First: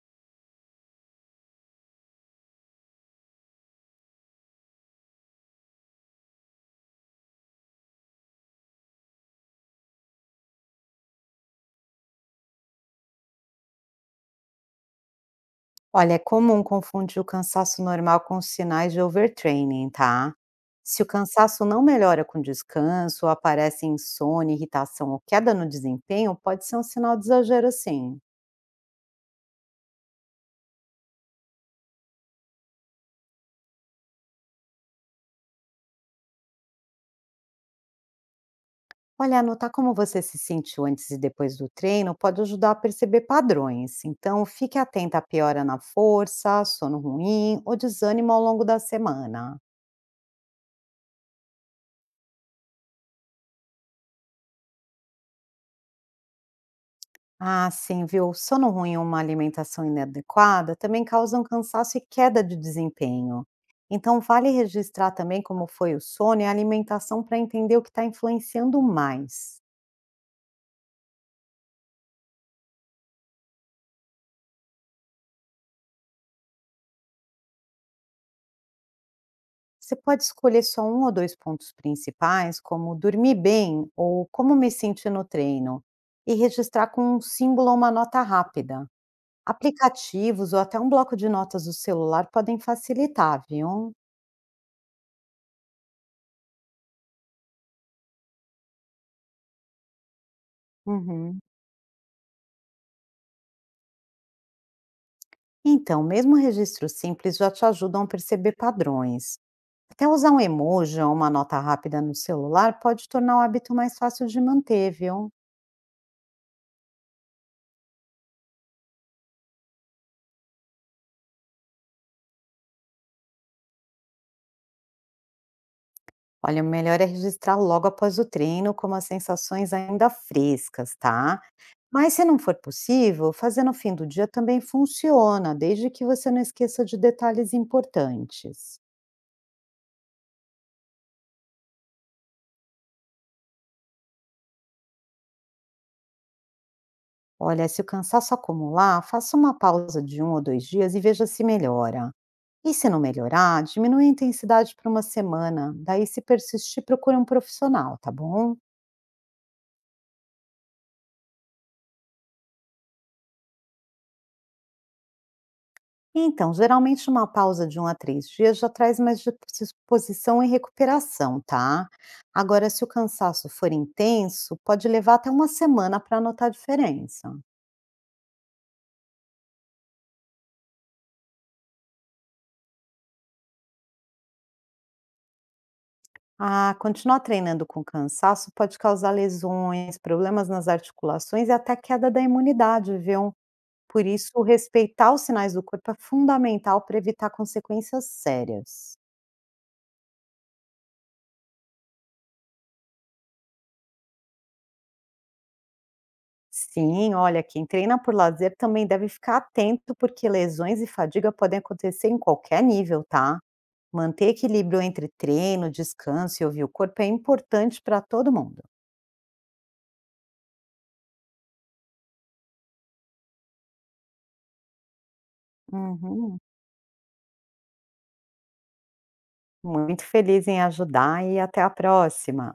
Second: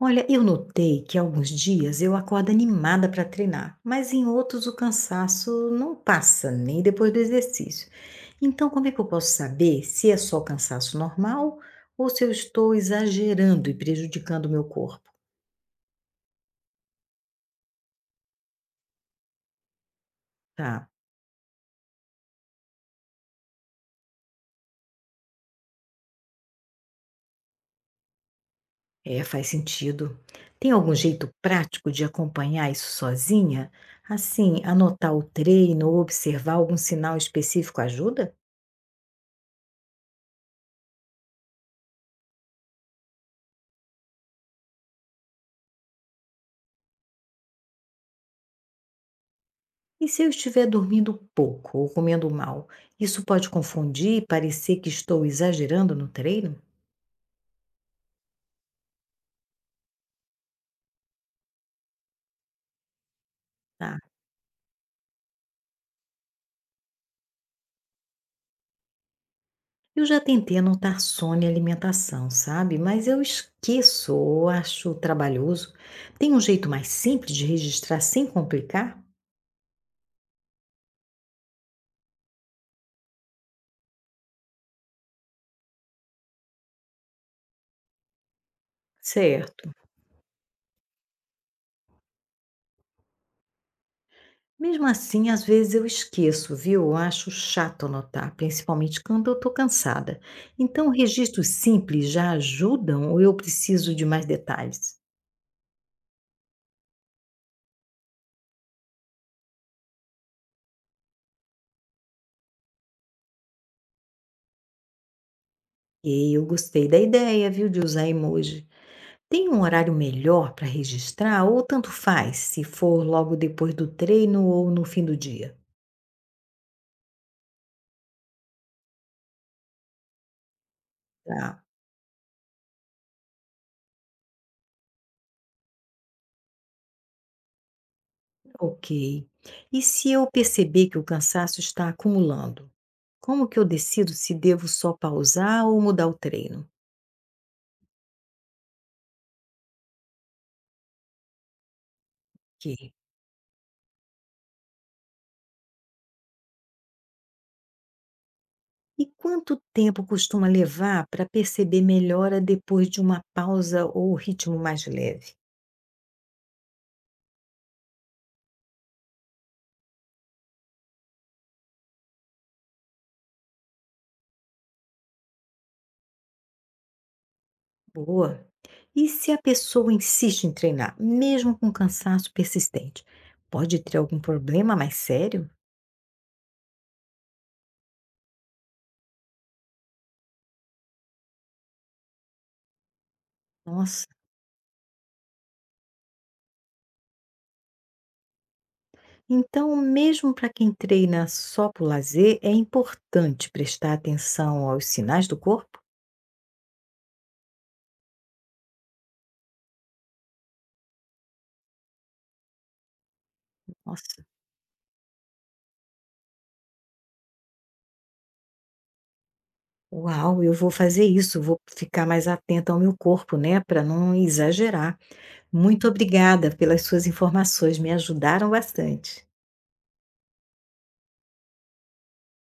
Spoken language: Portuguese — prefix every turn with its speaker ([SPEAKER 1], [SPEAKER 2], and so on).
[SPEAKER 1] Olha, eu notei que alguns dias eu acordo animada para treinar, mas em outros o cansaço não passa nem depois do exercício. Então, como é que eu posso saber se é só cansaço normal ou se eu estou exagerando e prejudicando o meu corpo?
[SPEAKER 2] Olha, é comum confundir o cansaço normal com sinais de overtraining, tá?
[SPEAKER 1] Tá,
[SPEAKER 2] Se o cansaço não melhora com descanso, ou aparece insônia, irritação ou queda no desempenho, pode ser um sinal de exagero, sim.
[SPEAKER 1] é, faz sentido. Tem algum jeito prático de acompanhar isso sozinha? Assim, anotar o treino ou observar algum sinal específico ajuda?
[SPEAKER 2] Olha, anotar como você se sentiu antes e depois do treino pode ajudar a perceber padrões. Então, fique atenta à piora na força, sono ruim ou desânimo ao longo da semana.
[SPEAKER 1] E se eu estiver dormindo pouco ou comendo mal, isso pode confundir e parecer que estou exagerando no treino?
[SPEAKER 2] Ah, sim, viu? Sono ruim e uma alimentação inadequada também causam cansaço e queda de desempenho.
[SPEAKER 1] Tá.
[SPEAKER 2] Então, vale registrar também como foi o sono e a alimentação para entender o que está influenciando mais.
[SPEAKER 1] Eu já tentei anotar sono e alimentação, sabe? Mas eu esqueço ou acho trabalhoso. Tem um jeito mais simples de registrar sem complicar?
[SPEAKER 2] Você pode escolher só um ou dois pontos principais, como dormir bem ou como me senti no treino, e registrar com um símbolo ou uma nota rápida.
[SPEAKER 1] Certo.
[SPEAKER 2] Aplicativos ou até um bloco de notas do celular podem facilitar, viu?
[SPEAKER 1] Mesmo assim, às vezes eu esqueço, viu? Eu acho chato anotar, principalmente quando eu estou cansada. Então,
[SPEAKER 2] Uhum.
[SPEAKER 1] registros simples já ajudam ou eu preciso de mais detalhes?
[SPEAKER 2] Então, mesmo registros simples já te ajudam a perceber padrões. Até usar um emoji ou uma nota rápida no celular pode tornar o hábito mais fácil de manter, viu?
[SPEAKER 1] E eu gostei da ideia, viu, de usar emoji. Tem um horário melhor para registrar ou tanto faz, se for logo depois do treino ou no fim do dia?
[SPEAKER 2] Olha, o melhor é registrar logo após o treino, como as sensações ainda frescas, tá?
[SPEAKER 1] Tá,
[SPEAKER 2] Mas se não for possível, fazer no fim do dia também funciona, desde que você não esqueça de detalhes importantes.
[SPEAKER 1] ok. E se eu perceber que o cansaço está acumulando? Como que eu decido se devo só pausar ou mudar o treino?
[SPEAKER 2] Olha, se o cansaço acumular, faça uma pausa de um ou dois dias e veja se melhora. E se
[SPEAKER 1] Ok.
[SPEAKER 2] não melhorar, diminui a intensidade por uma semana. Daí, se persistir, procure um profissional, tá bom?
[SPEAKER 1] E quanto tempo costuma levar para perceber melhora depois de uma pausa ou ritmo mais leve?
[SPEAKER 2] Então, geralmente uma pausa de um a três dias já traz mais disposição e recuperação, tá? Agora, se o cansaço for intenso, pode levar até uma semana para notar a diferença.
[SPEAKER 1] Boa. E se a pessoa insiste em treinar, mesmo com cansaço persistente, pode ter algum problema mais sério?
[SPEAKER 2] Ah, continuar treinando com cansaço pode causar lesões, problemas nas articulações e até queda da imunidade, viu? Por
[SPEAKER 1] Nossa.
[SPEAKER 2] isso, respeitar os sinais do corpo é fundamental para evitar consequências sérias.
[SPEAKER 1] Então, mesmo para quem treina só por lazer, é importante prestar atenção aos sinais do corpo?
[SPEAKER 2] Sim, olha, quem treina por lazer também deve ficar atento, porque lesões e fadiga podem acontecer em qualquer nível, tá?
[SPEAKER 1] Nossa.
[SPEAKER 2] Manter equilíbrio entre treino, descanso e ouvir o corpo é importante para todo mundo.
[SPEAKER 1] Uau, eu vou fazer isso, vou ficar mais atenta ao meu corpo, né, para não exagerar. Muito
[SPEAKER 2] Uhum.
[SPEAKER 1] obrigada pelas suas informações, me ajudaram bastante.
[SPEAKER 2] Muito feliz em ajudar e até a próxima.